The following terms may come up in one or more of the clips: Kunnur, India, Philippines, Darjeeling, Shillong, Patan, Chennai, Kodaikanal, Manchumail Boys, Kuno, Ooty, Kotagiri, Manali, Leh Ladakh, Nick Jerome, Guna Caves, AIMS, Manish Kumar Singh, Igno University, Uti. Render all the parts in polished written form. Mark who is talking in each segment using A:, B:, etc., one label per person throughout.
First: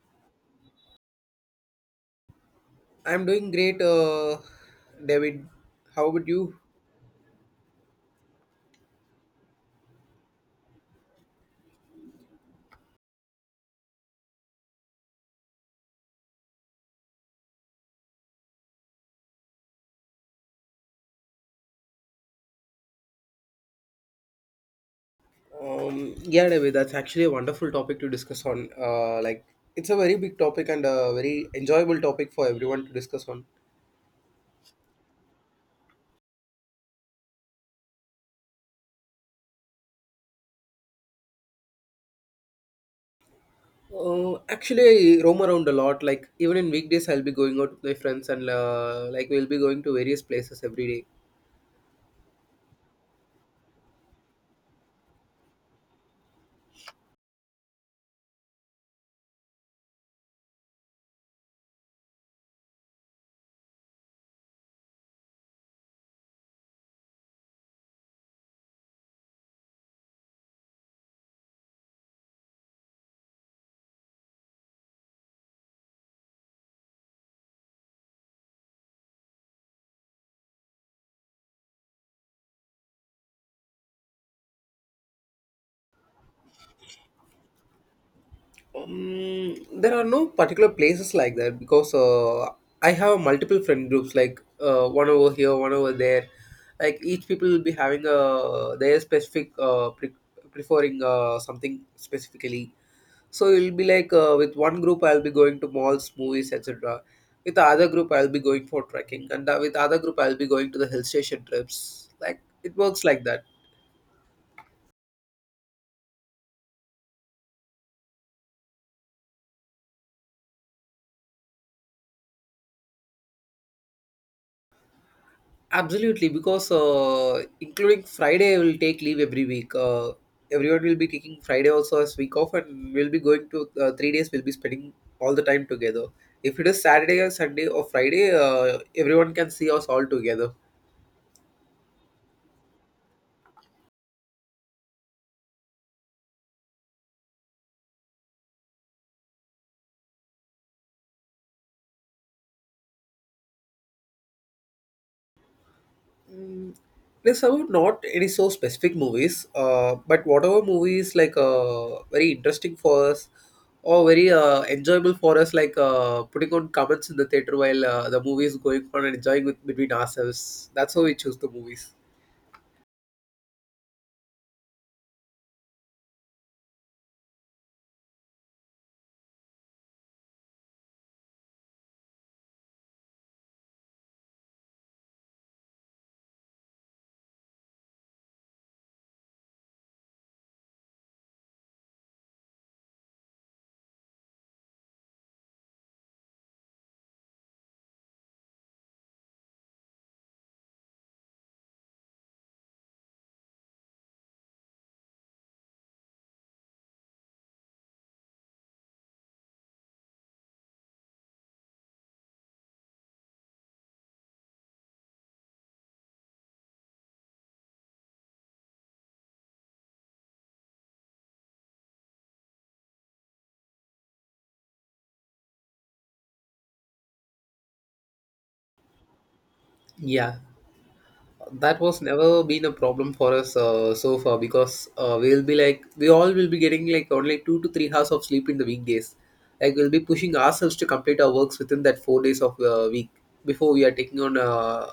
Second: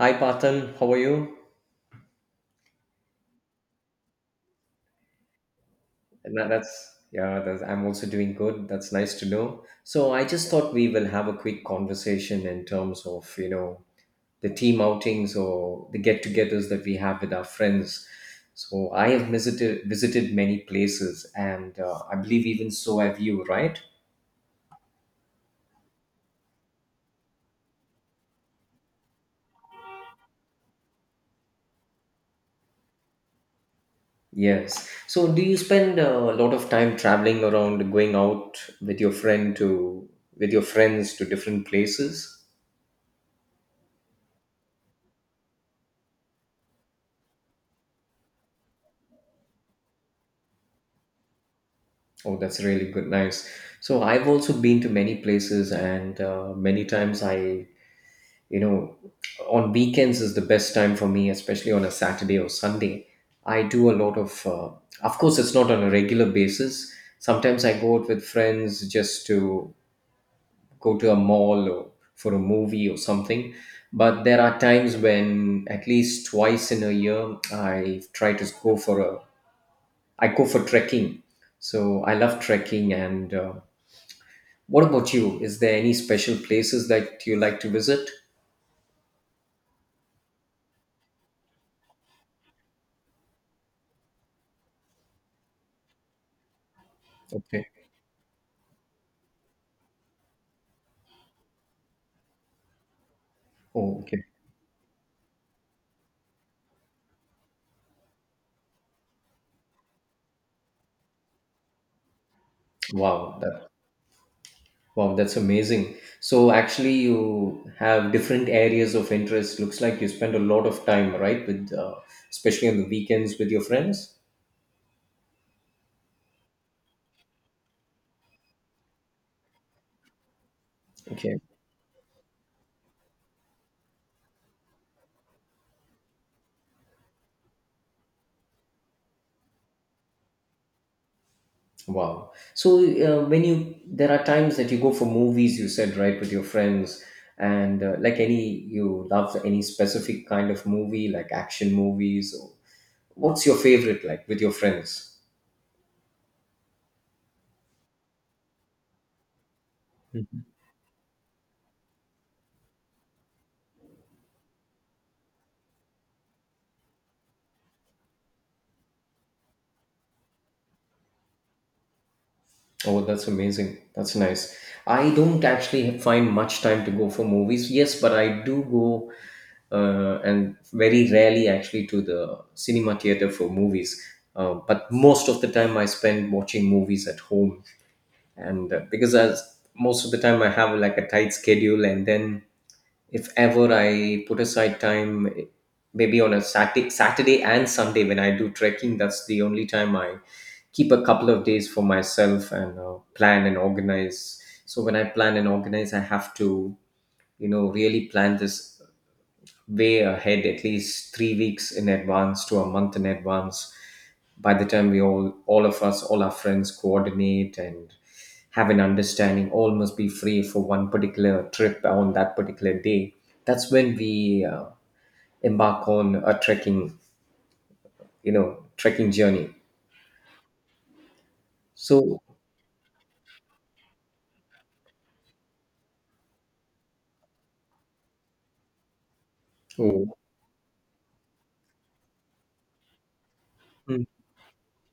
A: Hi, Patan. How are you?
B: I'm doing great, David. How about
A: And that-
B: you?
A: that's yeah. That's, I'm also doing good. That's nice to know. So I just thought we will have a quick conversation in terms of the team outings or the get-togethers that we have with our friends. So I have visited many places, and I believe even so have you, right?
B: Yeah, David, that's actually a wonderful topic to discuss on. It's a very big topic and a very enjoyable topic for everyone to discuss on.
A: Yes. So do you spend a lot of time traveling around, going out with your friend to with your friends to different places?
B: I roam around a lot. Like, even in weekdays, I'll be going out with my friends and like we'll be going to various places every day.
A: Oh, that's really good. Nice. So I've also been to many places, and many times you know, on weekends is the best time for me, especially on a Saturday or Sunday. I do a lot of course, it's not on a regular basis. Sometimes I go out with friends just to go to a mall or for a movie or something. But there are times when at least twice in a year I go for trekking. So I love trekking and. What about you? Is there any special places that you like to visit?
B: There are no particular places like that because I have multiple friend groups, like one over here, one over there. Like each people will
A: Okay.
B: be having a their specific preferring something specifically. So it'll be
A: Oh,
B: like
A: okay.
B: with one group I'll be going to malls, movies, etc. With the other group I'll be going for trekking, and with the other group I'll be going to the hill station trips. Like it works like
A: Wow,
B: that.
A: that wow, that's amazing. So actually, you have different areas of interest. Looks like you spend a lot of time, right, with especially on the weekends with your friends.
B: Absolutely, because including Friday, will take leave every week. Everyone will be taking
A: Okay.
B: Friday also as week off, and we'll be going to 3 days. We'll be spending all the time together. If it is Saturday or Sunday or Friday, everyone can see us all together.
A: Wow. So when you there are times that you go for movies, you said, right, with your friends, and like any you love any specific kind of movie, like action movies. Or, what's your favorite, like with your friends?
B: There's about not any so specific movies, but whatever movie is like very interesting for us or very enjoyable for us, like putting on comments in the theater while the movie is going on and enjoying with, between ourselves. That's how we choose the movies.
A: Oh, that's amazing. That's nice. I don't actually find much time to go for movies. Yes, but I do go and very rarely actually to the cinema theater for movies. But most of the time I spend watching movies at home. And because as most of the time I have like a tight schedule and then if ever I put aside time, maybe on a Saturday and Sunday when I do trekking, that's the only time I keep a couple of days for myself and plan and organize. So when I plan and organize, I have to, really plan this way ahead, at least 3 weeks in advance to a month in advance by the time we all of us, all our friends, coordinate and have an understanding all must be free for one particular trip on that particular day. That's when we embark on a trekking you know trekking journey.
B: Yeah, that was
A: so
B: never been a problem for us so far because we all will be getting like only 2 to 3 hours of sleep in the weekdays. Like we'll be
A: oh,
B: pushing ourselves to complete our works within that 4 days of week before we are
A: mm,
B: taking on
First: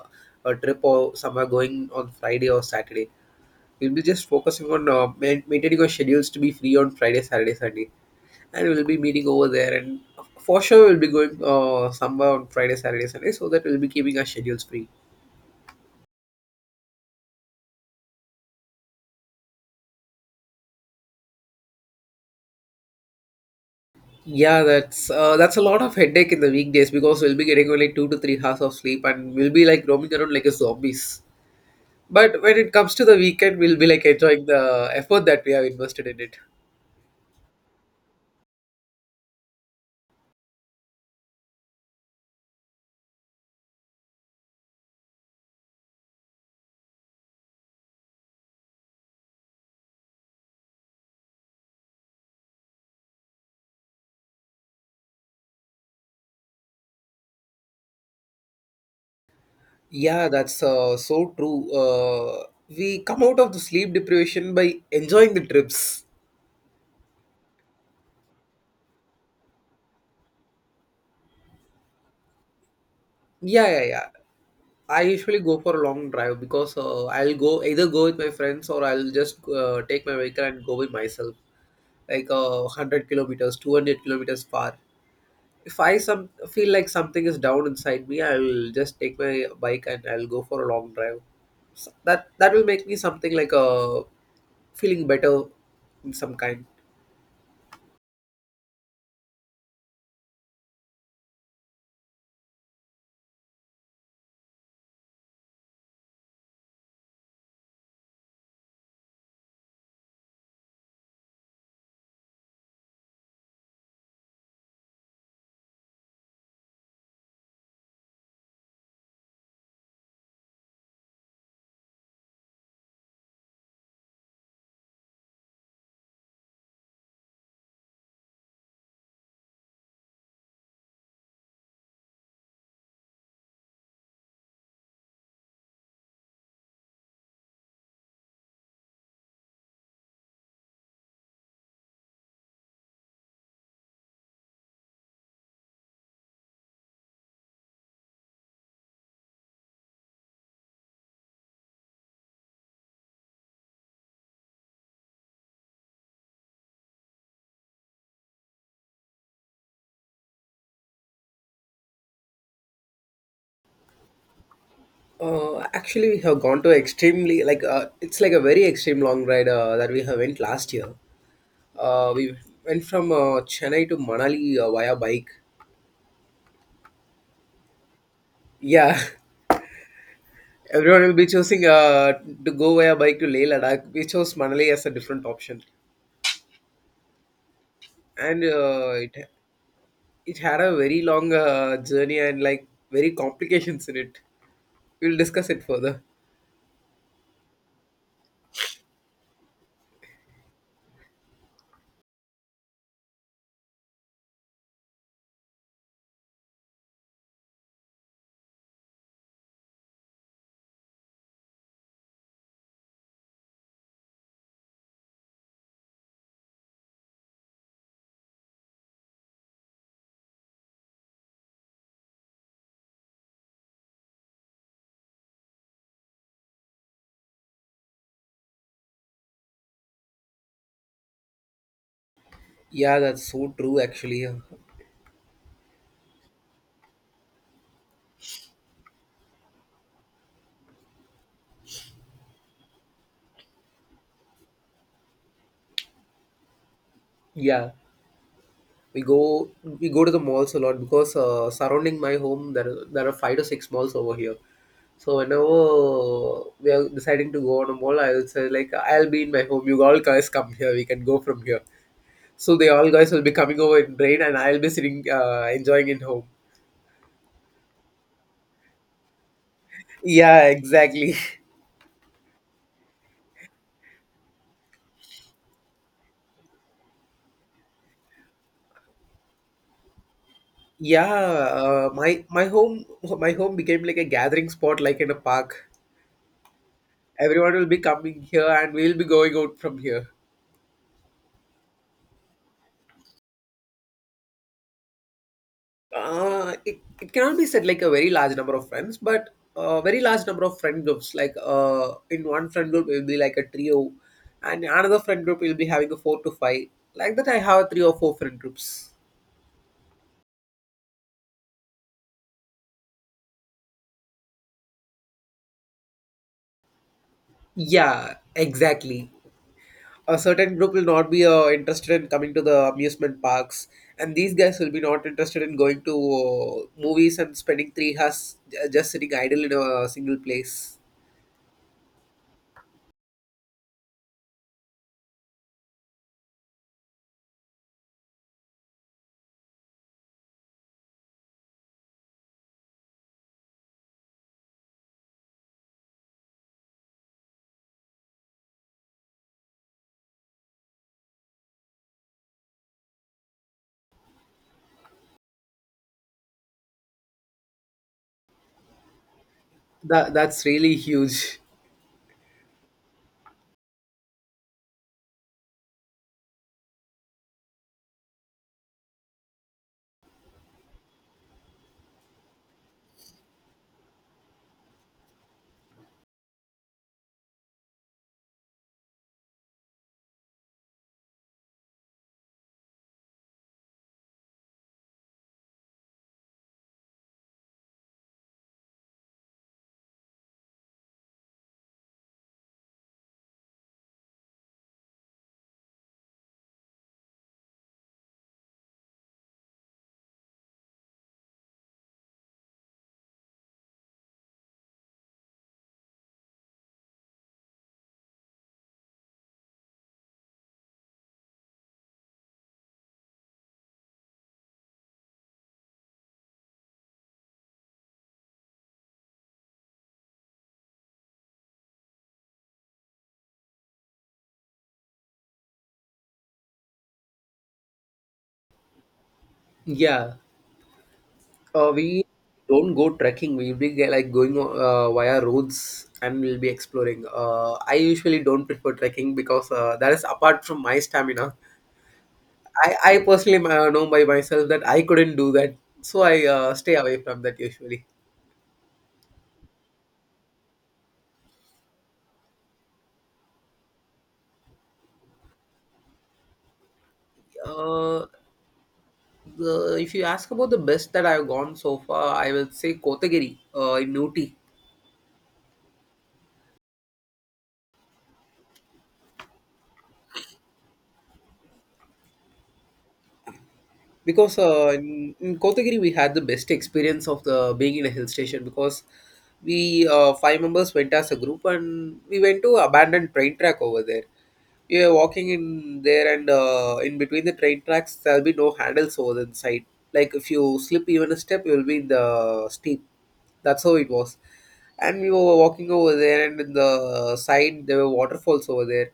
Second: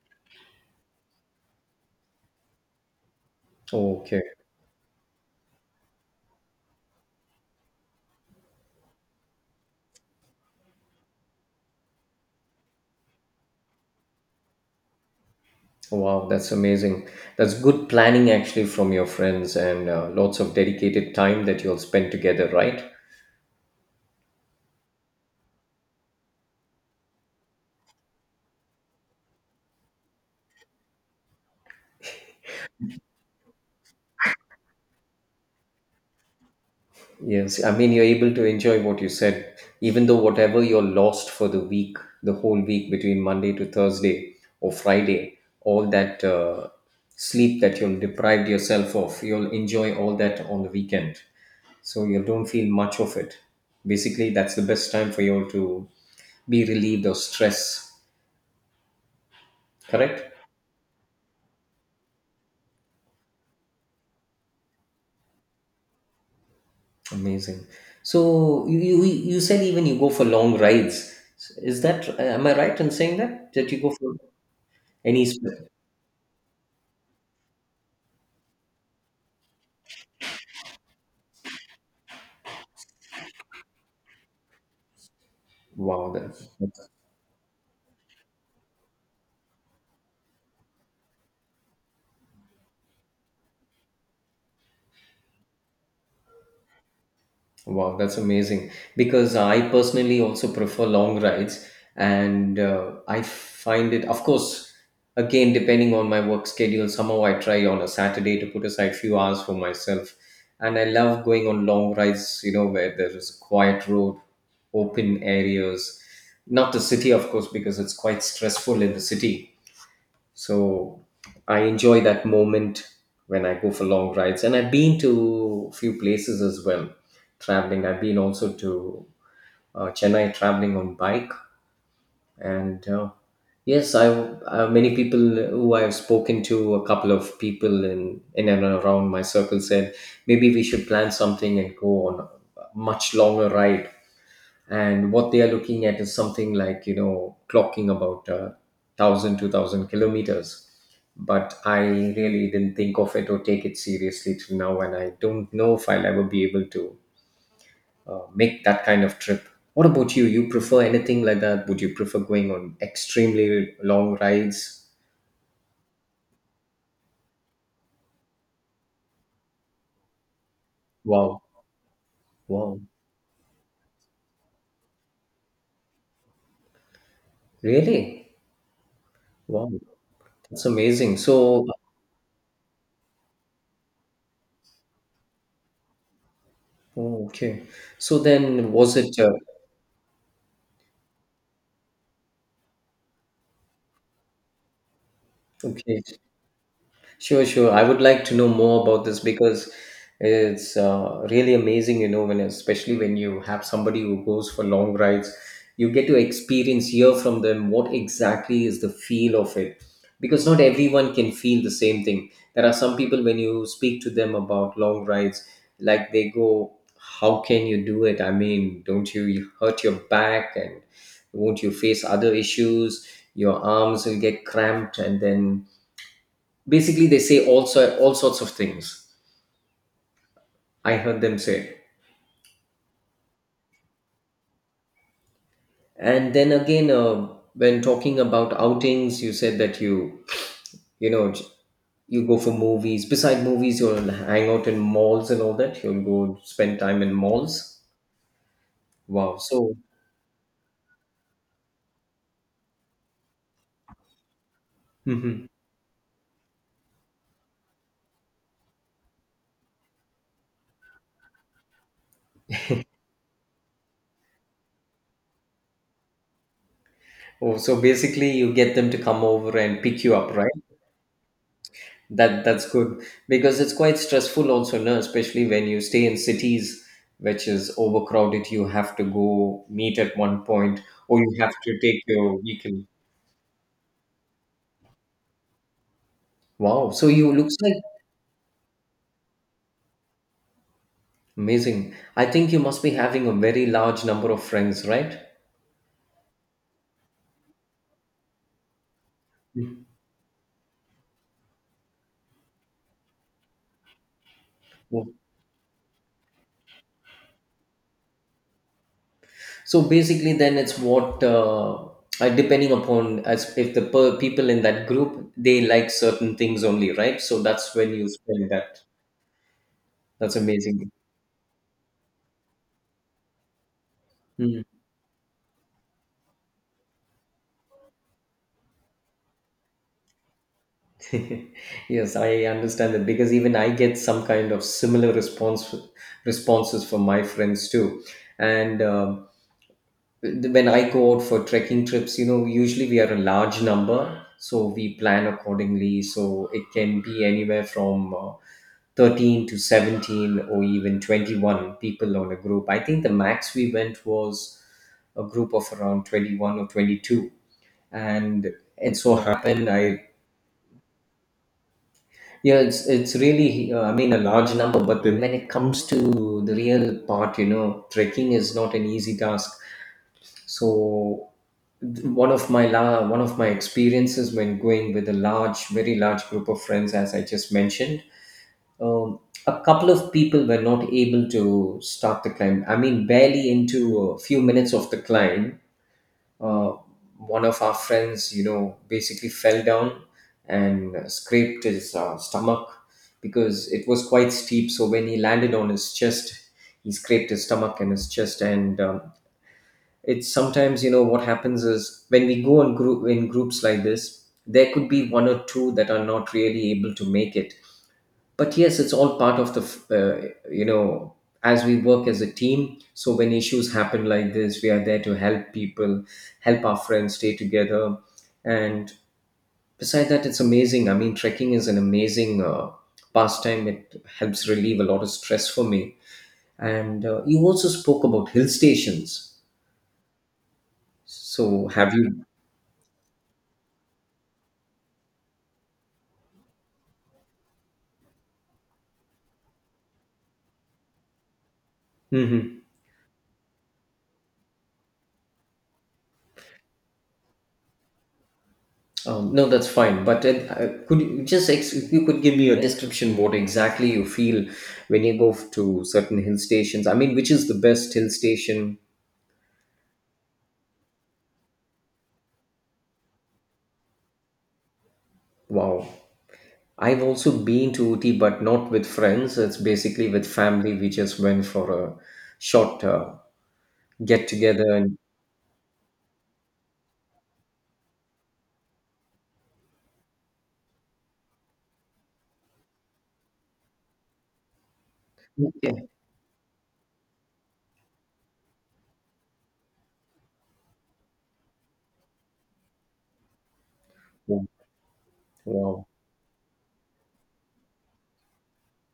B: a trip or somewhere going on Friday or Saturday. We'll be
A: okay.
B: just focusing on maintaining our schedules to be free on Friday, Saturday, Sunday, and we'll be meeting over there. And for sure, we'll be going somewhere on Friday, Saturday, Sunday, so that we'll be keeping our schedules free.
A: Wow, that's amazing. That's good planning actually from your friends, and lots of dedicated time that you'll spend together, right?
B: Yeah, that's a lot of headache in the weekdays because we'll be getting only 2 to 3 hours of sleep and we'll be like roaming around like a zombies. But when it comes to the weekend, we'll be like enjoying the effort that we have invested in it.
A: Yes, I mean, you're able to enjoy what you said, even though whatever you're lost for the week, the whole week between Monday to Thursday or Friday, all that sleep that you'll deprived yourself of, you'll enjoy all that on the weekend. So you don't feel much of it. Basically, that's the best time for you all to be relieved of stress.
B: Yeah,
A: Correct?
B: that's so true. We come out of the sleep deprivation by enjoying the trips.
A: Amazing. So you said even you go for long rides. Is that, am I right in saying that
B: Yeah,
A: you
B: yeah,
A: go
B: yeah.
A: for
B: I
A: any?
B: usually go
A: sp-
B: for a long drive because I'll go either go with my friends or I'll just take my vehicle and go with myself, like 100 kilometers, 200 kilometers far. If I
A: Wow,
B: some
A: that's,
B: feel like
A: that's
B: something is down inside me, I'll just take my bike and I'll go for a long drive. So that will make me something like a feeling better in some kind.
A: wow, that's amazing. Because I personally also prefer long rides, and I find it, of course, again depending on my work schedule. Somehow I try on a Saturday to put aside few hours for myself, and I love going on long rides. You know, where there is a quiet road, open areas, not the city, of course, because it's quite stressful in the city. So I enjoy that moment when I go for long rides. And I've been to a few places as well, traveling. I've been also to Chennai, traveling on bike. And yes, I many people who I've spoken to, a couple of people in and around my circle, said maybe we should plan something and go on a much longer ride. And what they are looking at is something like, you know, clocking about 1,000, 2,000 kilometers. But I really didn't think of it or take it seriously till now, and I don't know if I'll ever be able to make that kind of trip. What about you? You prefer anything like that? Would you prefer going on extremely long rides?
B: We have gone to extremely like it's like a very extreme long ride that we have went last year.
A: Wow.
B: We
A: Wow.
B: went from Chennai to Manali via bike.
A: Really?
B: Yeah,
A: Wow. That's
B: everyone will
A: amazing.
B: be choosing
A: So,
B: to go via bike to Leh Ladakh. We chose Manali as a different option,
A: oh, okay. So
B: and
A: then
B: uh,
A: was
B: it
A: it,
B: It had a very long journey and like very complications in it. We'll discuss it further.
A: okay. Sure, sure. I would like to know more about this because it's really amazing, you know, when, especially when you have somebody who goes for long rides, you get to experience, hear from them what exactly is the feel of it. Because not everyone can feel the same thing. There are some people when you speak to them about long rides, like they go, "How can you do it? I mean, don't you hurt your back and won't you face other issues? Your arms will get cramped," and then basically they say also all sorts of things I heard them say.
B: Yeah, that's so true actually.
A: And then again, when talking about outings, you said that you know j- you go for movies, beside movies you'll hang out in malls and all that, you'll go spend time in
B: Yeah,
A: malls.
B: we go
A: Wow, so
B: we go to the malls a lot because surrounding my home there are 5 to 6 malls over here. So whenever we are deciding to go on a mall, I will say like I'll be in my home. You all guys come here. We can go from here. So they all guys will be coming over in train, and I'll be sitting enjoying in home.
A: oh, so basically you get them to come over and pick you up,
B: Yeah,
A: right?
B: exactly.
A: That that's good because it's quite stressful also, no? Especially when you stay in cities which is overcrowded, you have to go meet at one point
B: Yeah,
A: or you have to
B: uh,
A: take
B: my
A: your
B: my home
A: vehicle.
B: my home became like a gathering spot, like in a park.
A: Wow, so you
B: Everyone
A: looks
B: will
A: like
B: be coming here, and we'll be going out from here.
A: amazing. I think you must be having a very large number of friends, right?
B: It cannot be said like a very large number of friends, but a
A: Mm.
B: very large number of friend groups. Like in one friend group, it will be like a trio, and another
A: Yeah.
B: friend group will be having a 4 to 5. Like that, I have three or four friend groups.
A: So basically, then it's what, depending upon, as if the people in that group they like certain things only, right? So that's when you
B: Yeah,
A: spend that.
B: exactly. A
A: That's
B: certain group will
A: amazing.
B: not be interested in coming to the amusement parks and these guys will be not interested in going to movies and spending 3 hours just sitting idle in a single place.
A: Yes, I understand that because even I get some kind of similar response responses from my friends too. And when I go out for trekking trips, you know, usually we are a large number, so we plan accordingly. So it can be anywhere from 13 to 17 or even 21 people on a group. I think the max we went was a group of around 21 or 22. And it so happened I
B: That's really huge.
A: yeah, it's really I mean a large number, but when it comes to the real part, you know, trekking is not an easy task. So one of my experiences when going with a large, very large group of friends, as I just mentioned, um, a couple of people were not able to start the climb. I mean, barely into a few minutes of the climb, uh, one of our friends, you know, basically fell down and scraped his stomach because it was quite steep. So when he landed on his chest, he scraped his stomach and his chest. And it's sometimes, you know, what happens is when we go in, group, in groups like this, there could be one or two that are not really able to make it. But yes, it's all part of the you know, as we work as a team, so when issues happen like this, we are there to help people, help our friends stay together. And beside that, it's amazing. I mean, trekking is an amazing pastime. It helps relieve a lot of stress for me. And you also spoke about hill stations.
B: Yeah,
A: So have
B: we
A: you
B: don't go trekking, we'll be like going via roads and we'll be exploring. I usually don't prefer trekking because that is apart from my stamina.
A: Mhm.
B: I personally know by myself that I couldn't do that, so I stay away from that usually.
A: No, that's fine. But it, could you just if you could give me a description what exactly you feel when you go to certain hill stations? I mean, which is the best
B: Uh,
A: hill station?
B: if you ask about the best that I've gone so far, I will say Kotagiri in Ooty.
A: Wow. I've also been to Uti, but not with friends. It's basically with family. We just went for a short get
B: Because
A: together and.
B: in Kotagiri, we had the best experience of the being in a hill station because we 5 members went as a group and we went to abandoned train track over there. You Yeah, walking in
A: Okay.
B: there and in between the train tracks, there'll be no handles over the side. Like if you slip even a step, you'll be in the steep. That's how it was. And we were walking
A: Wow.
B: over there, and in the side there were waterfalls over there.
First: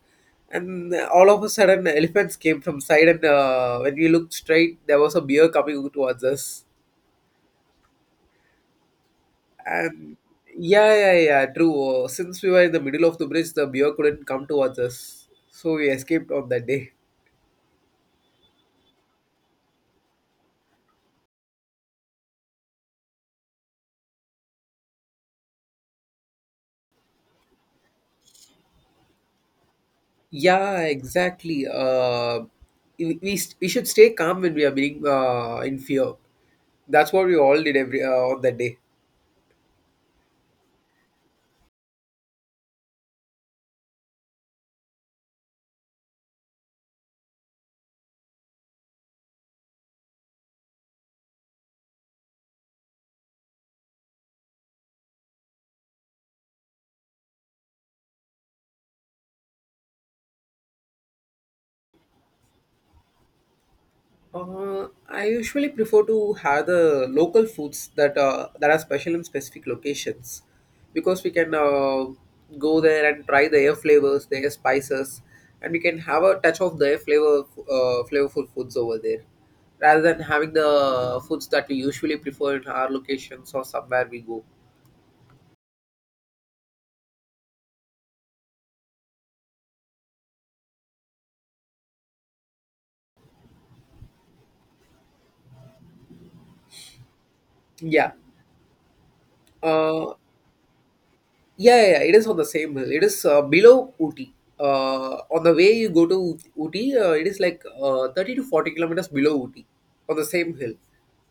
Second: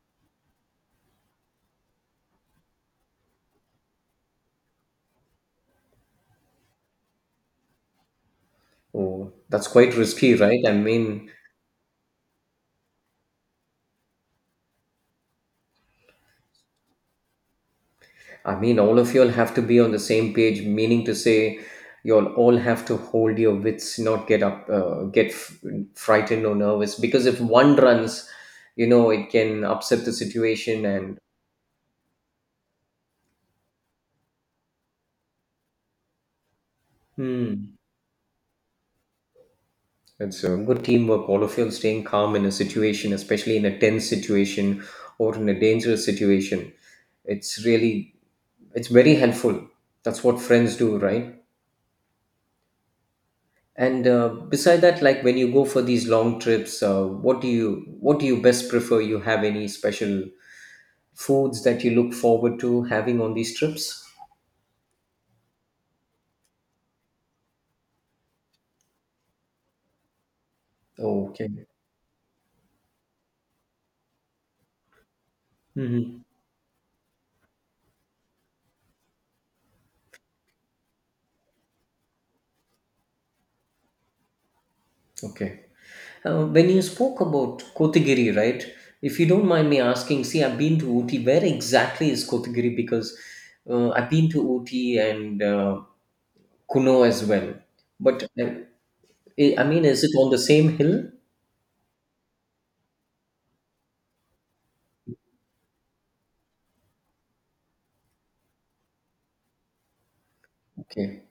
B: And all of a sudden, elephants came from side, and when we looked straight, there was a bear coming towards us.
A: Oh, that's quite
B: And
A: risky, right?
B: yeah, yeah, yeah, true. Since we were in the middle of the bridge, the bear couldn't come towards us, so we escaped on that day.
A: I mean, all of you all have to be on the same page, meaning to say, you all have to hold your wits, not get up, get frightened or nervous. Because if one runs, you know, it can upset the
B: Yeah,
A: situation. And
B: exactly. We should stay calm when we are being in fear. That's what we all did
A: hmm,
B: every on that day.
A: it's a good teamwork. All of you all staying calm in a situation, especially in a tense situation or in a dangerous situation. It's really, it's very helpful. That's what friends do, right? And beside that, like when you go for these long trips, what do you best prefer? You have any special foods that you look forward to having on these trips?
B: I usually prefer to have the local foods that that are special in specific locations, because
A: Oh,
B: we can
A: okay.
B: go there and try their flavors, their spices, and we can have
A: Hmm.
B: a touch of their flavor flavorful foods over there, rather than having the foods that we usually prefer in our locations or somewhere we go.
A: Okay. When you spoke about Kotagiri, right? If you don't mind me asking, see, I've been to Ooty. Where exactly is Kotagiri? Because I've been to Ooty and Kuno as well.
B: Yeah.
A: But I mean, is
B: Uh,
A: it on the same hill?
B: yeah, yeah, yeah, it is on the same hill. It is below Uti. On the way you go to Uti, it is like 30 to 40 kilometers below Uti on the same hill.
A: Okay.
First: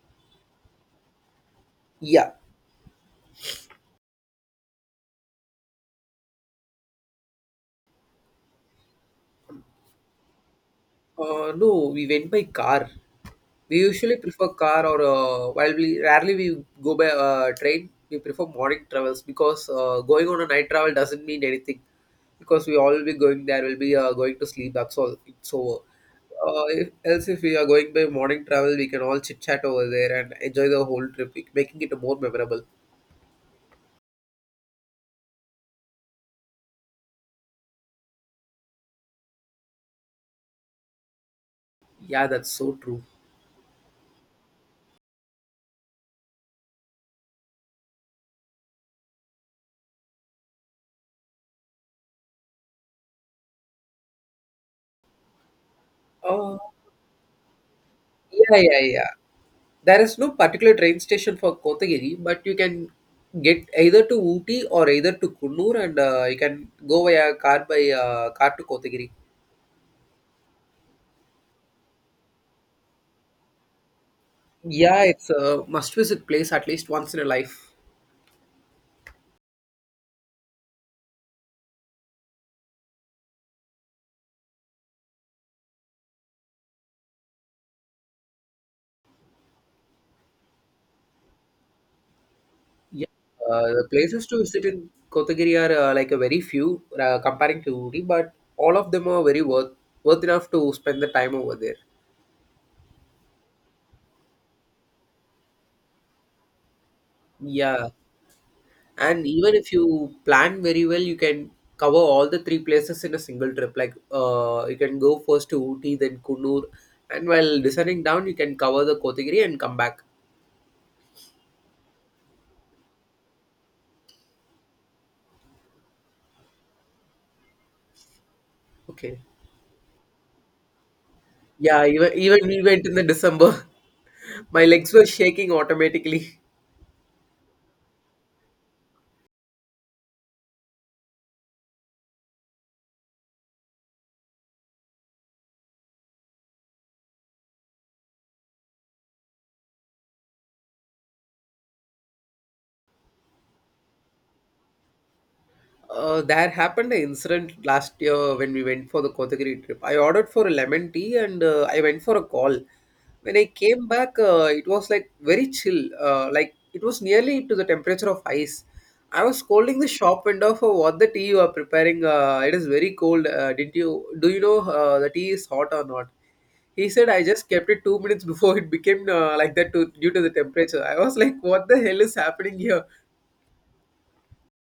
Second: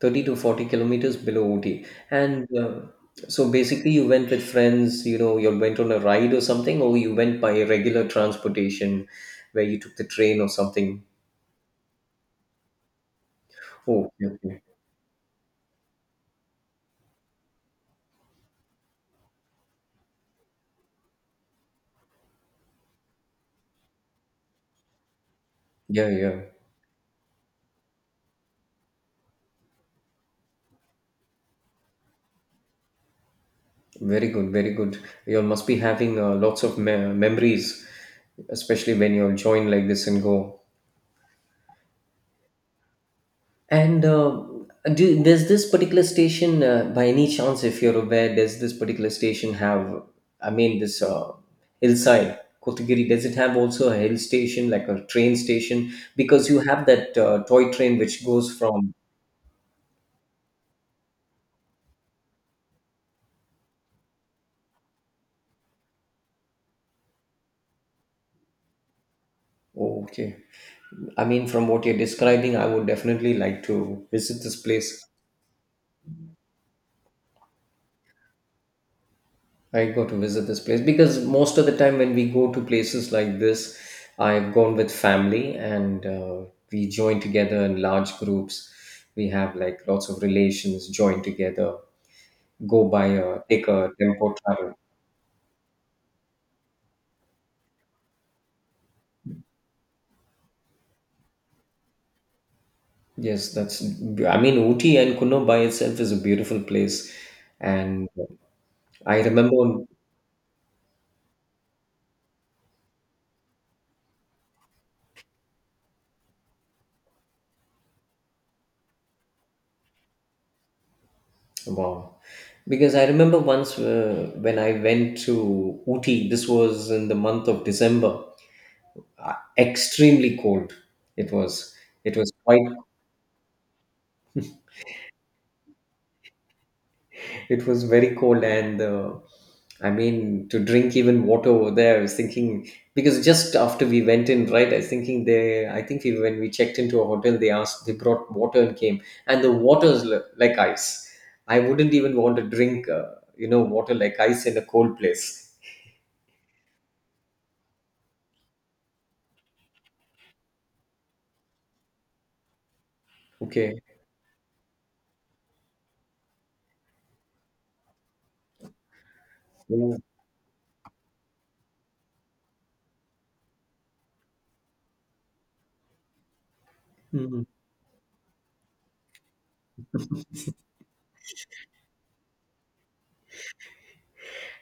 A: 30 to 40 kilometers below Ooty.
B: Yeah.
A: And So basically, you went with friends, you went on a ride or something, or you went by regular transportation where you took the train or something.
B: No, we went by car. We
A: Oh,
B: usually
A: okay,
B: prefer
A: okay.
B: car or while we rarely we go by train. We prefer morning travels because going on a night travel doesn't mean anything because we all be going there. We'll be going to sleep. That's all. It's over.
A: Yeah, yeah.
B: If we are going by morning travel, we can all chit chat over there and enjoy the whole trip, making it more memorable.
A: Very good, very good. You must be having lots of me memories, especially when you'll join like this and go.
B: Yeah, that's so true.
A: And Does this particular station, by any chance, if you're aware, does this particular station have, I mean, this hillside, Kotagiri, does it have also a hill station, like a train station? Because you
B: Oh,
A: have that toy train which goes
B: yeah, yeah,
A: from,
B: yeah. There is no particular train station for Kotagiri, but you can get either to Ooty or either to Kunnur, and you can go via car by car to Kotagiri.
A: oh, okay. I mean, from what you're describing, I would definitely like to visit this
B: Yeah,
A: place.
B: it's a must-visit place at least once in a life.
A: I got to visit this place because most of the time when we go to places like this, I've gone with family and we join together in large groups. We have like lots of relations join together, go by
B: Yeah,
A: a take
B: the
A: a
B: places
A: tempo
B: to visit
A: travel.
B: in Kotagiri are like a very few comparing to Ooty, but all of them are very worth enough to spend the time over there.
A: Yes, that's. I mean, Uti and Kuno by itself is a beautiful place,
B: Yeah.
A: and I
B: And even
A: remember,
B: if you plan very well, you can cover all the three places in a single trip. Like you can go first to Ooty, then Kunnur, and while descending down, you can cover the Kotagiri and come back.
A: wow, because I remember once when I went to Uti. This was in the month of December,
B: Okay.
A: extremely cold it was
B: Yeah, even
A: It was
B: even we
A: quite,
B: went in the December. My legs were shaking automatically.
A: it was very cold. And I mean, to drink even water over there, I was thinking, because just after we went in, right, I was thinking, they when we checked into a hotel, they asked, they brought water and came, and the water is like ice. I wouldn't even want to drink water like ice in a cold place.
B: There happened an incident last year when we went for the Kotagiri trip. I ordered for a lemon tea and I went for a call. When I
A: Okay.
B: came back, it was like very chill. Like it was nearly to the temperature of ice. I was scolding the shop window for what the tea you are preparing. It is very cold. Did you Do you know the tea is hot or not? He said I
A: Mhm.
B: just kept it 2 minutes before it became due to the temperature. I was like, what the hell is happening here?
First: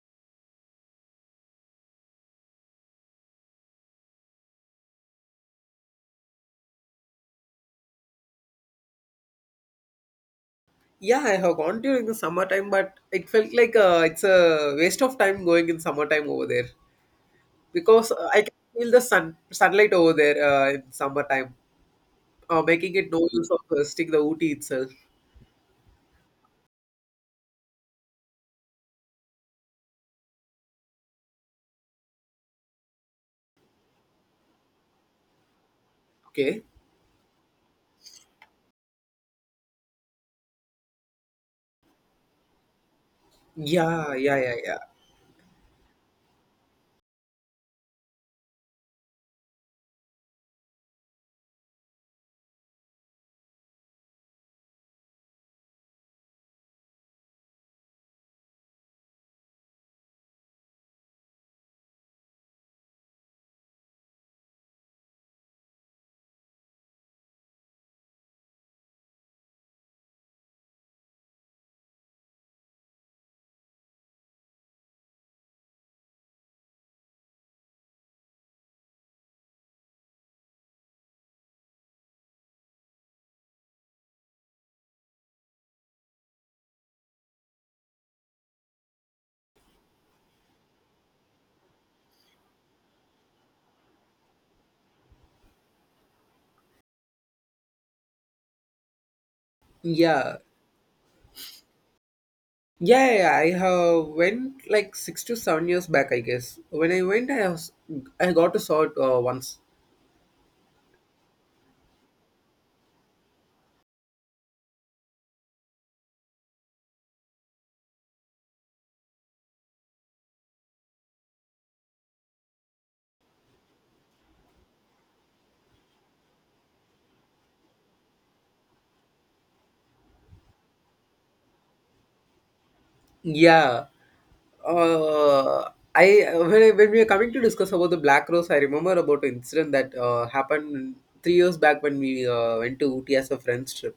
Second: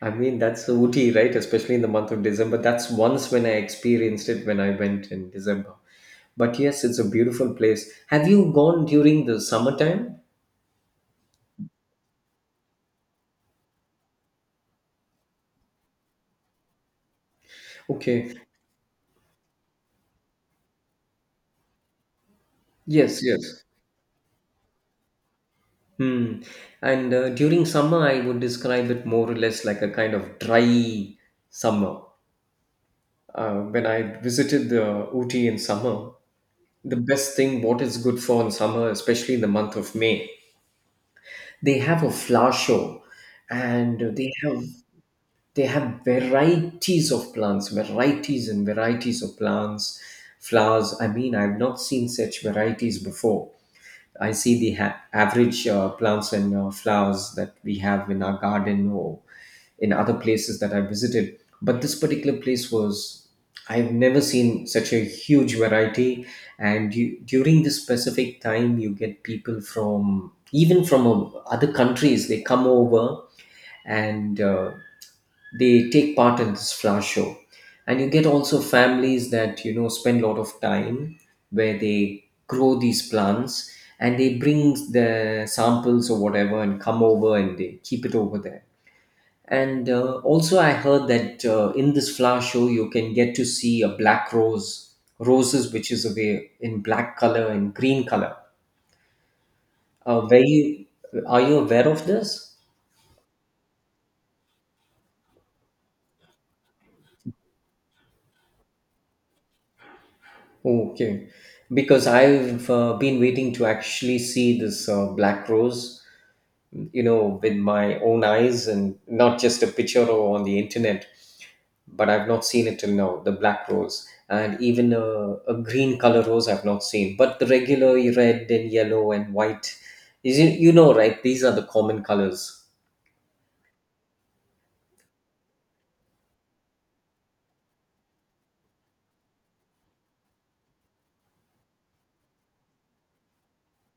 A: I mean, that's Ooty, right? Especially in the month of December. That's once when I experienced it when I went in December. But yes, it's a beautiful place. Have you gone during the summertime?
B: Yeah, I have gone during the summertime, but it felt like it's a waste of time going in summertime over there because uh,
A: Okay.
B: I can feel the sun sunlight over there in summertime, making it
A: Yes,
B: no use of
A: yes.
B: stick the Ooty itself.
A: Hmm. And during summer, I would describe it more or less like a kind of dry summer. When I visited the Ooty in summer,
B: Okay.
A: the best thing what is good for in summer, especially in the month of May, they have a flower show, and
B: Yeah,
A: they
B: yeah, yeah,
A: have
B: yeah,
A: they have varieties of plants, varieties and varieties of plants, flowers. I mean, I've not seen such varieties before. I see the average plants and flowers that we have in our garden or in other places that I visited, but this particular place was, I've never seen such a huge variety. And during this specific time you get people from even from other countries, they come over, and they take part in this flower show. And you get also families that spend a lot of time where they grow these plants, and they bring the samples or whatever and come over and they keep it over there. And also I heard that in this flower show you can get to see a black rose roses, which is away in black color and green color.
B: yeah. Yeah,
A: Were you Are you aware of this?
B: yeah, yeah. I have went like 6 to 7 years back, I guess. When I went, I was I got to saw it once.
A: Okay, because I've been waiting to actually see this black rose, with my own eyes and not just a picture or on the internet, but I've not seen it till now, the black rose. And even a green color rose I've not seen, but the regular red and yellow and white, is it, right? These are the common colors.
B: Yeah. I when we are coming to discuss about the Black Rose, I remember about an incident that happened 3 years back when we went to Ooty as a friends trip.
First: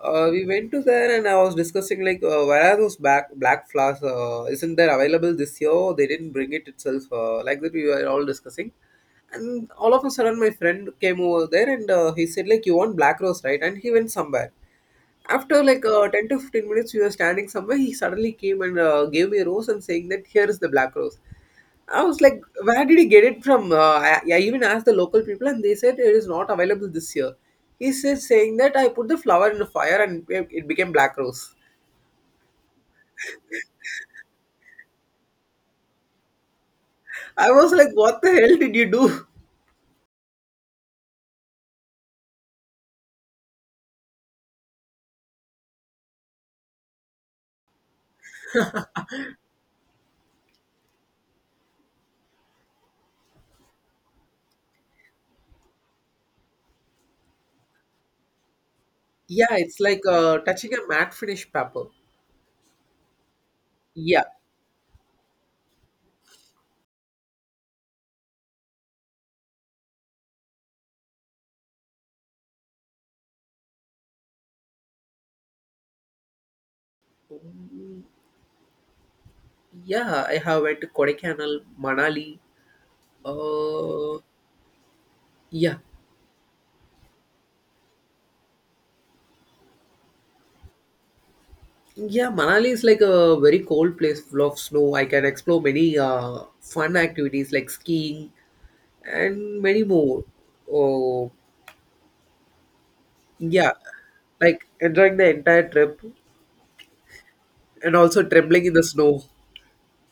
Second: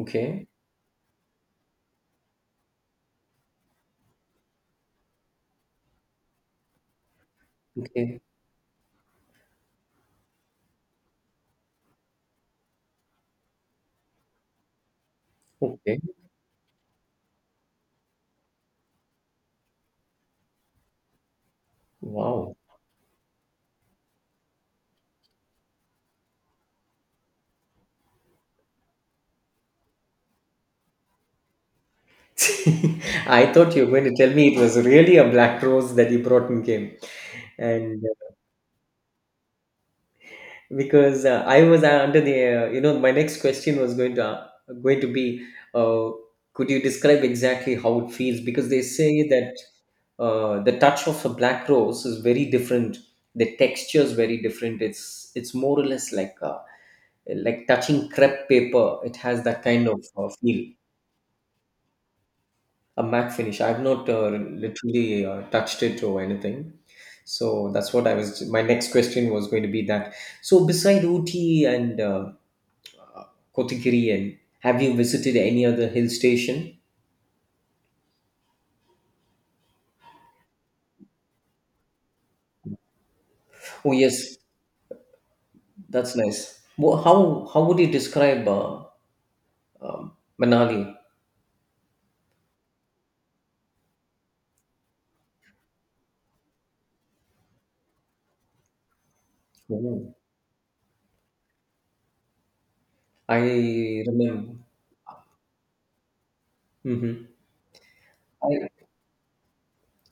B: We went to there and I was discussing like where are those black flowers? Isn't there available this year? They didn't bring it itself. Like that we were
A: okay,
B: all discussing, and all of a sudden my friend came over there and he said like you want black rose, right? And he went somewhere. After like
A: okay.
B: 10 to 15 minutes, we were standing somewhere. He suddenly came and gave me a rose and saying that here is the black rose. I was like,
A: Wow.
B: where did he get it from? I even asked the local people and they said it is not available this year. He says saying that I put the flower in the fire and it became black rose.
A: I thought you were going to tell me it was really a black rose that you brought and came.
B: I was like,
A: And
B: what the hell did you do?
A: because I was under the my next question was going to be, uh, could you describe exactly how it feels? Because they say that the touch of a black rose is very different, the texture is very different. It's more or less like touching crepe paper. It has
B: Yeah,
A: that
B: it's
A: kind of
B: like
A: feel.
B: touching a matte finish paper.
A: A matte finish, I've not
B: Yeah,
A: literally touched it or anything, so that's what I was my next question was going to be, that so, beside Ooty and Kotikiri, and have you visited any other hill station?
B: yeah, I have went to Kodaikanal, Manali.
A: Oh
B: Uh,
A: yes,
B: yeah,
A: that's nice. How would you describe um, Manali?
B: Yeah, Manali is like a very cold place full of snow. I can explore many fun activities like skiing and many
A: Oh,
B: more. Oh, yeah,
A: I remember.
B: like enjoying the entire trip
A: Hmm.
B: and also trembling
A: I,
B: in the snow.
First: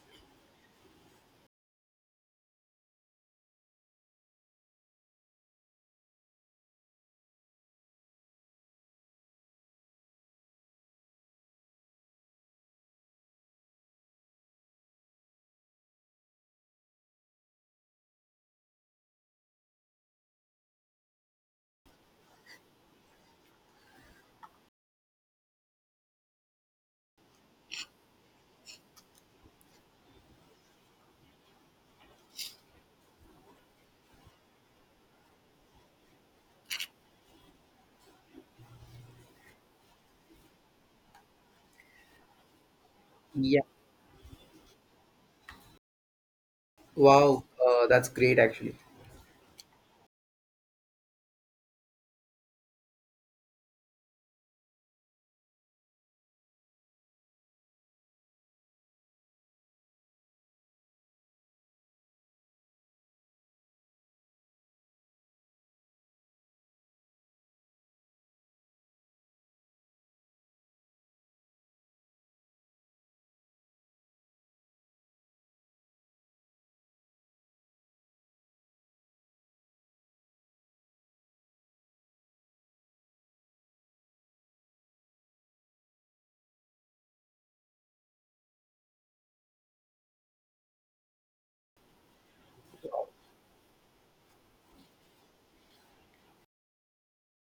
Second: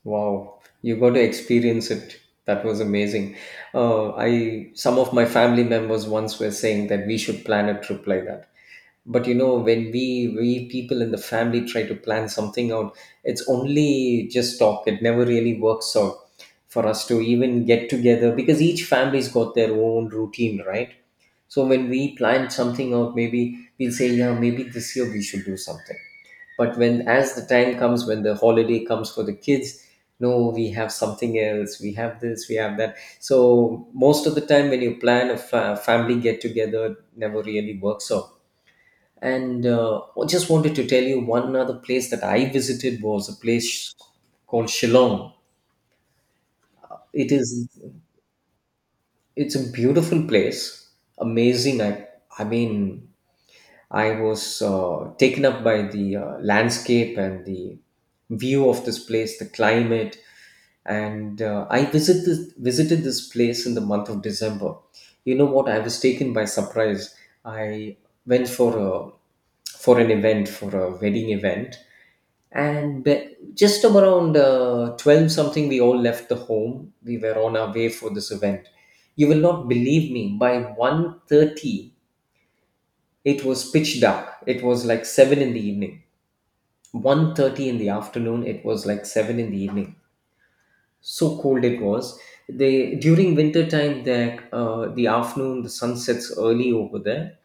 A: wow, you got to experience it. That was amazing. I Some of my family members once were saying that we should plan a trip like that, but when we people in the family try to plan something out, it's only just talk, it never really works out for us to even get together because each family's got their own routine, right? So when we plan something out, maybe we'll say, yeah, maybe this year we should do something. But when as the time comes, when the holiday comes for the kids, no, we have something else, we have this, we have that. So most of the time when you plan a family get together it never really works out. And I just wanted to tell you, one other place that I visited was a
B: Yeah,
A: place called Shillong. It
B: wow,
A: is
B: that's great actually.
A: it's a beautiful place, amazing. I mean, I was taken up by the landscape and the view of this place, the climate, and I visited this place in the month of December. You know what? I was taken by surprise. I went for a wedding event. And just around 12 something, we all left the home. We were on our way for this event. You will not believe me, by 1:30 it was pitch dark, it was like 7 in the evening. 1:30 in the afternoon, it was like 7 in the evening, so cold it was. They During winter time that the afternoon, the sun sets early over there.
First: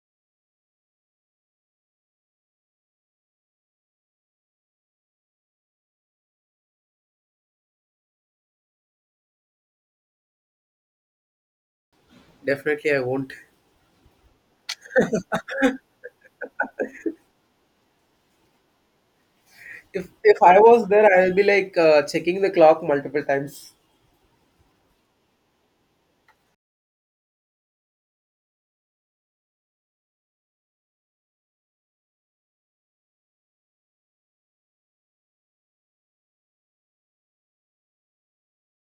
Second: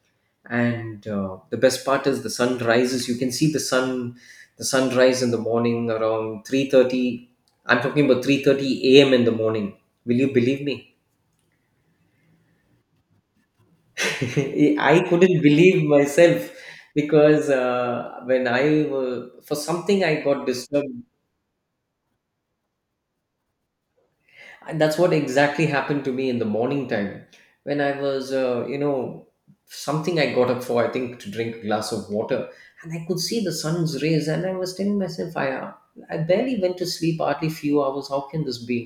A: And the best part is the sun rises, you can see the sunrise in the morning around 3:30. I'm talking about 3:30 a.m in the morning. Will you believe me?
B: Definitely, I won't.
A: I couldn't believe myself, because for something
B: If
A: I
B: if
A: got
B: I was
A: disturbed,
B: there, I'll be like checking the clock multiple times.
A: and that's what exactly happened to me in the morning time. When I was something I got up for, I think, to drink a glass of water, and I could see the sun's rays, and I was telling myself, I barely went to sleep, hardly few hours, how can this be?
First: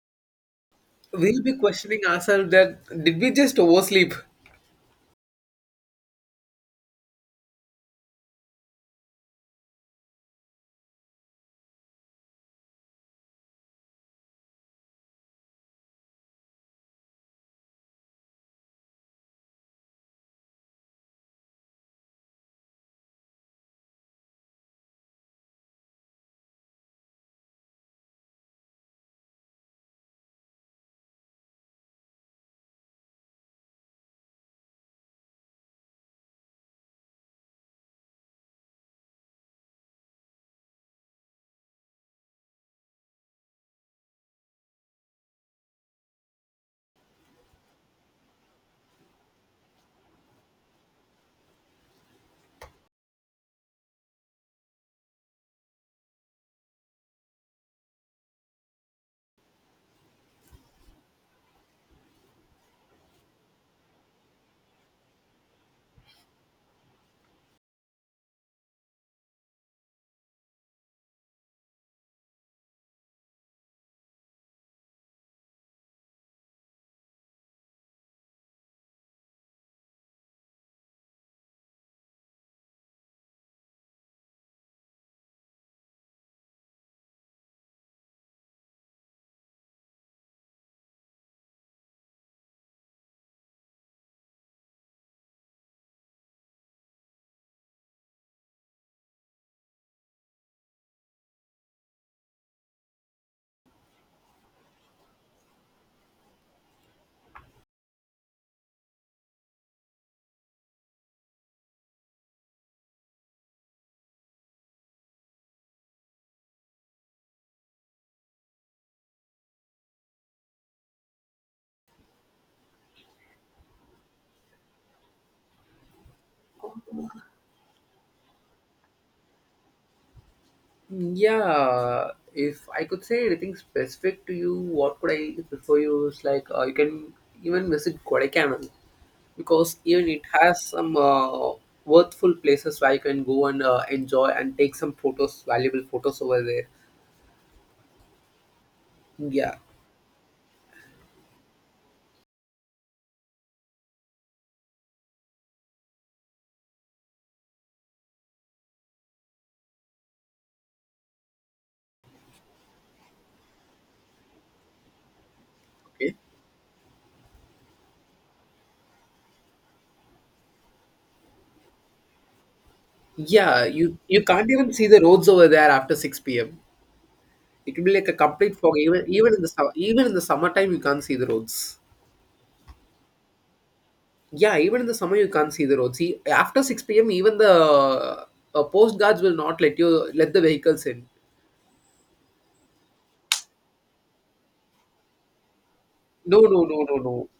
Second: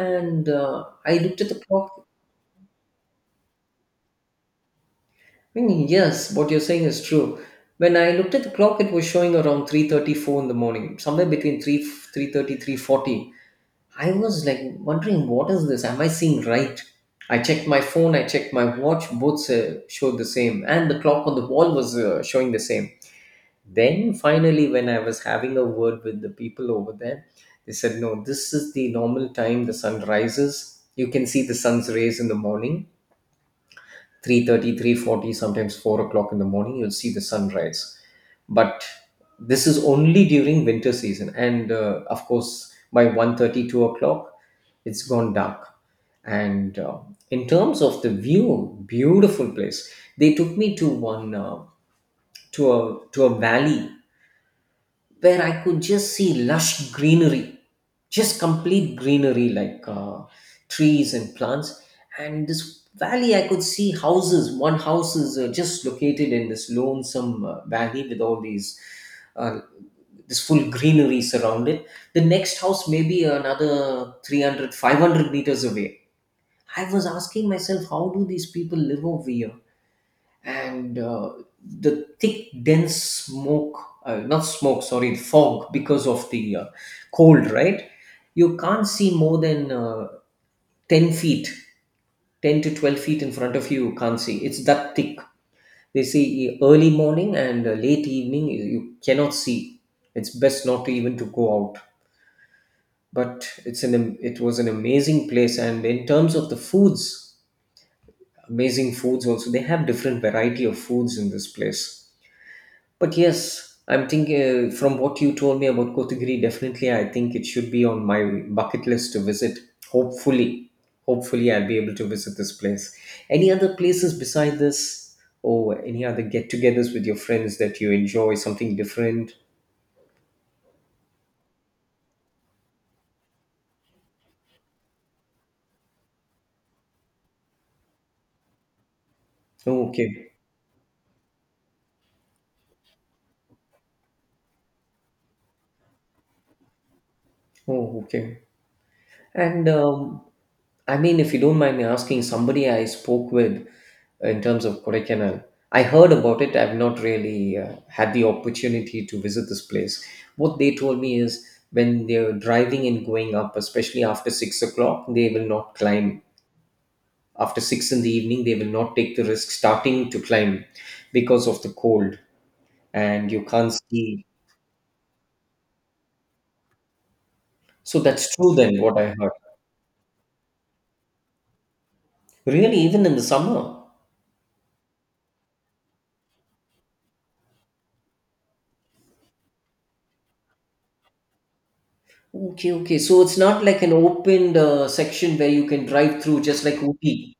A: And I looked
B: We'll
A: at
B: be
A: the
B: questioning
A: clock.
B: ourselves that did we just oversleep?
A: I mean, yes, what you're saying is true. When I looked at the clock, it was showing around 3:34 in the morning, somewhere between 3, three thirty, three forty. I was like wondering, what is this? Am I seeing right? I checked my phone, I checked my watch, both showed the same, and the clock on the wall was showing the same. Then finally, when I was having a word with the people over there, they said, no, this is the normal time the sun rises. You can see the sun's rays in the morning, 3:30, 3:40, sometimes 4 o'clock in the morning you'll see the sunrise. But this is only during winter season, and of course by 1:30, 2 o'clock it's gone dark. And in terms of the view, beautiful place. They took me to one to a valley where I could just see lush greenery, just complete greenery like trees and plants. And this valley, I could see houses. One house is just located in this lonesome valley with all these uh, this full greenery surrounded. The next house may be another 300, 500 meters away. I was asking myself, how do these people live over here? And the thick dense smoke, not smoke, sorry, fog, because of the cold, right? You can't see more than 10 feet, 10 to 12 feet in front of You can't see, it's that thick. They say early morning and late evening, you cannot see, it's best not to even to go out. But it was an amazing place. And in terms of the foods, amazing foods also, they have different variety of foods in this place. But yes, I'm thinking, from what you told me about Kotagiri, definitely I think it should be on my bucket list to visit. Hopefully, hopefully I'll be able to visit this place. Any other places beside this, or any other get-togethers with your friends that you enjoy something different?
B: Yeah, if I could say anything specific to you, what could I prefer you is like you can even visit Kodaikanal because
A: Oh,
B: even it
A: okay.
B: has some worthful places where you can go and enjoy and take some photos, valuable photos over there.
A: Oh, okay.
B: Yeah.
A: And I mean, if you don't mind me asking, somebody I spoke with in terms of Kodaikanal, I heard about it. I've not really had the opportunity to visit this place. What they told me is, when they're driving and going up, especially after 6 o'clock, they will not
B: Okay,
A: climb. After six in the evening, they will not take the risk starting to climb, because of the cold and you
B: yeah,
A: can't
B: you
A: see.
B: can't even see the roads over there after 6 p.m. It will be
A: So
B: like a
A: that's
B: complete
A: true,
B: fog.
A: then, what
B: Even
A: I
B: even
A: heard.
B: in the even in the summertime, you can't see the roads.
A: Really, even in the summer.
B: Yeah, even in the summer you can't see the road. See, after 6 p.m., even the post guards will not let you let the vehicles in.
A: Okay, okay. So it's not like an opened section where you can drive
B: No,
A: through
B: no,
A: just like
B: no, no, no.
A: Ooty.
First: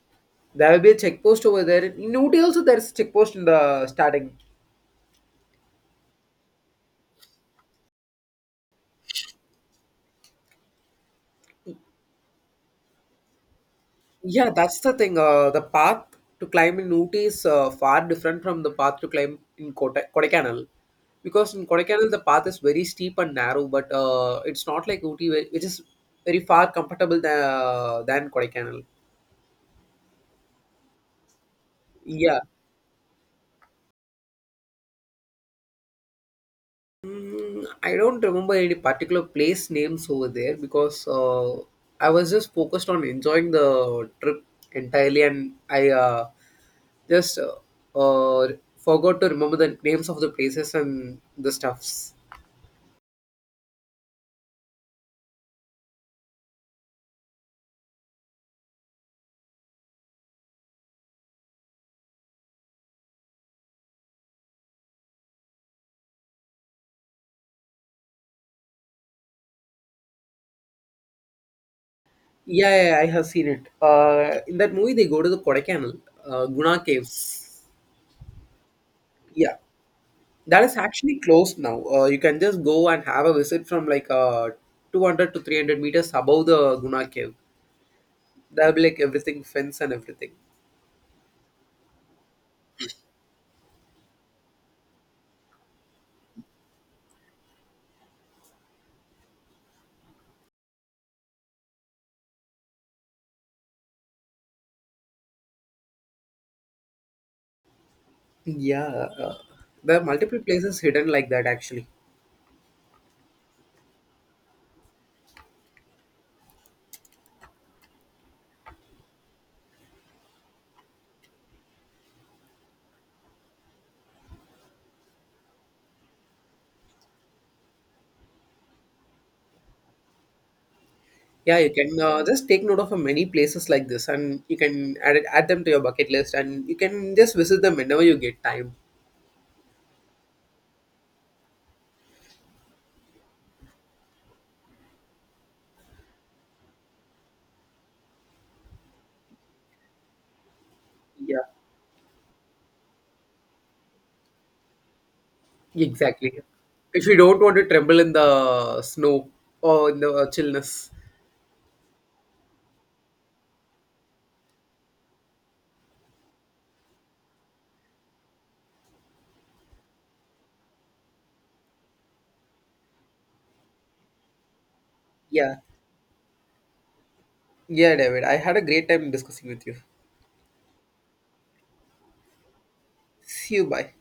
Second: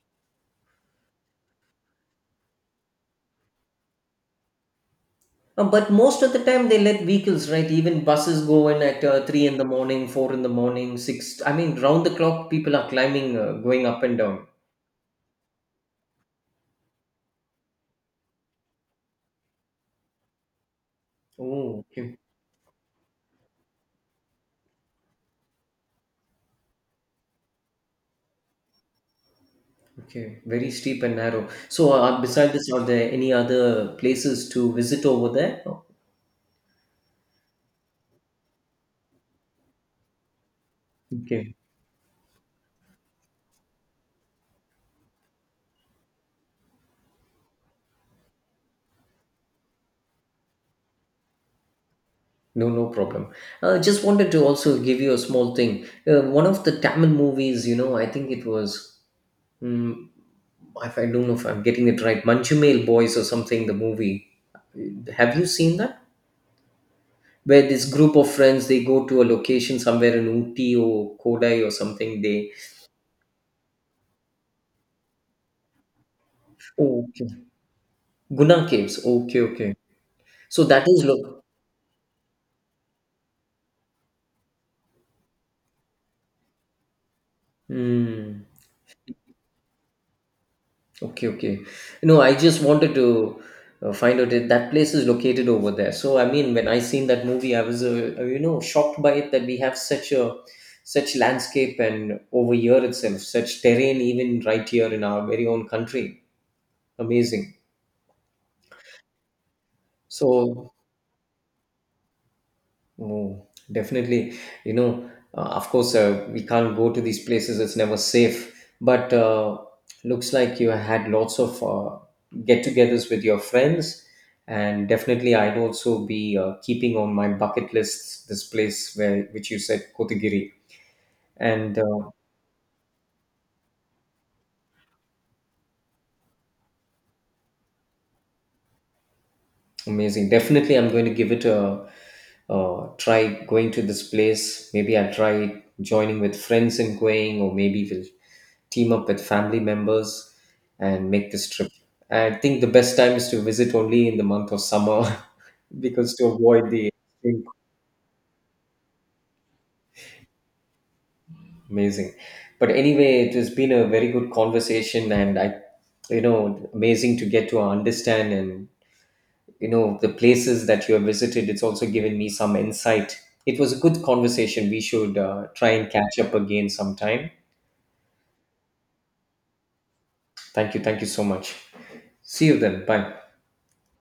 B: There will be a check post over there. In Ooty also there is check post in the starting.
A: But most of the time they let vehicles, right? Even buses go in at 3 in the morning, 4 in the morning, 6. I mean, round the clock, people are climbing, going up and down.
B: Yeah, that's the thing. The path to climb in Ooty is far different from the path to climb in Kodaikanal. Because in
A: Oh,
B: Kodaikanal,
A: okay.
B: the path is very steep and narrow, but it's not like Ooty, which is very far comfortable than Kodaikanal.
A: Okay. Very steep and narrow. So,
B: Yeah.
A: beside this, are there any other places to visit over there?
B: I don't remember any particular place names over there because
A: Okay.
B: I was just focused on enjoying the trip entirely, and I just uh, forgot to remember the names of the places and the stuffs.
A: No, no problem. Just wanted to also give you a small thing. One of the Tamil movies, I think it was, if I don't know if I'm getting it right, Manchumail Boys or something, the movie. Have you seen that? Where this group of friends, they go to a location somewhere in Uti or Kodai or something. They
B: Yeah, yeah, yeah, I have seen it. In that movie, they go to the Kodaikanal, Guna
A: Oh, okay.
B: Caves.
A: Guna Caves. Okay,
B: Yeah,
A: okay.
B: that
A: So
B: is
A: that is,
B: actually
A: look.
B: closed now. You can just go and have a visit from like 200 to 300 meters above the Guna Cave.
A: Hmm.
B: There will be like everything, fence and everything.
A: Okay, okay. No, I just wanted to find out if that place is located over there. So, I mean, when I seen that movie, I was, shocked by it, that we have such landscape and over here itself, such terrain, even right here in our very own country. Amazing.
B: Yeah, uh, there are multiple
A: So,
B: places hidden like that actually.
A: Oh, definitely. You know, of course, we can't go to these places, it's never safe. But looks like you had lots of get-togethers with your friends, and definitely, I'd also be keeping on my bucket list this place where which you said, Kotagiri,
B: Yeah, you
A: and
B: can just take note of many places like this, and you can add them to your bucket list, and you can just visit them whenever you get time.
A: amazing. Definitely, I'm going to give it try going to this place. Maybe I'll try joining with friends and going, or maybe we'll team up with family members and make
B: Yeah,
A: this trip. I think the best time is to visit only in the month of summer because to
B: exactly.
A: avoid the
B: If you don't
A: extreme
B: want
A: cold.
B: to tremble in the snow or in the chillness.
A: Amazing. But anyway, it has been a very good conversation, and amazing to get to understand and the places that you have visited, it's also given me some insight. It was a good conversation, we should
B: Yeah,
A: try and catch up again sometime.
B: yeah, David. I had a great time discussing with you.
A: Thank you, thank you so much. See you then. Bye.
B: See you. Bye.